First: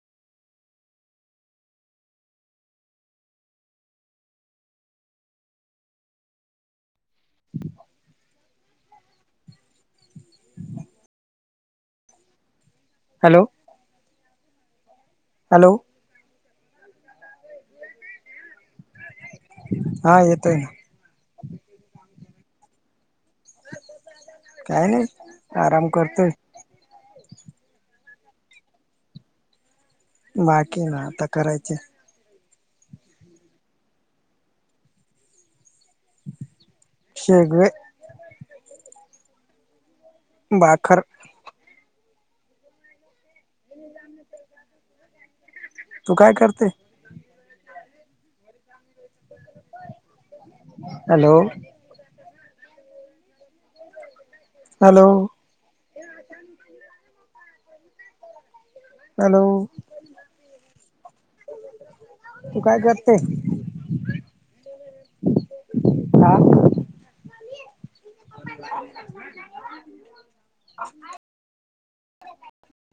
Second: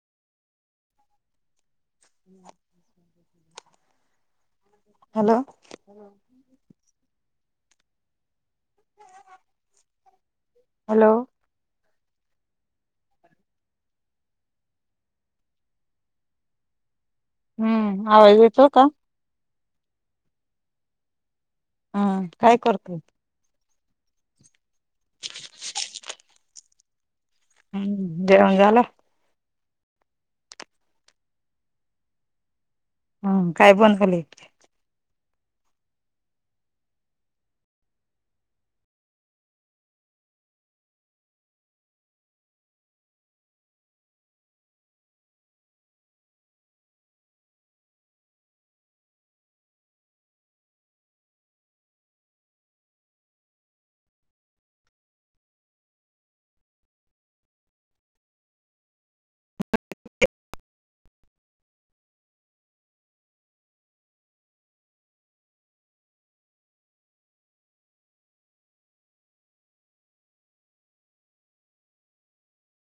Hello- hello. Hello- hello. हुं. आवाज येतोय का? हा येतोय. हा, काय करतोय? काय नाय आराम करतोय. हुं, जेवन झालं? बाकी ना आता करायचय. हुं काय पण खाली [unintelligible] शेगवे भाकर हेणी जा म्हटलंय जा तू काय करते? हॅलो हॅलो हॅलो, तू काय करते? आ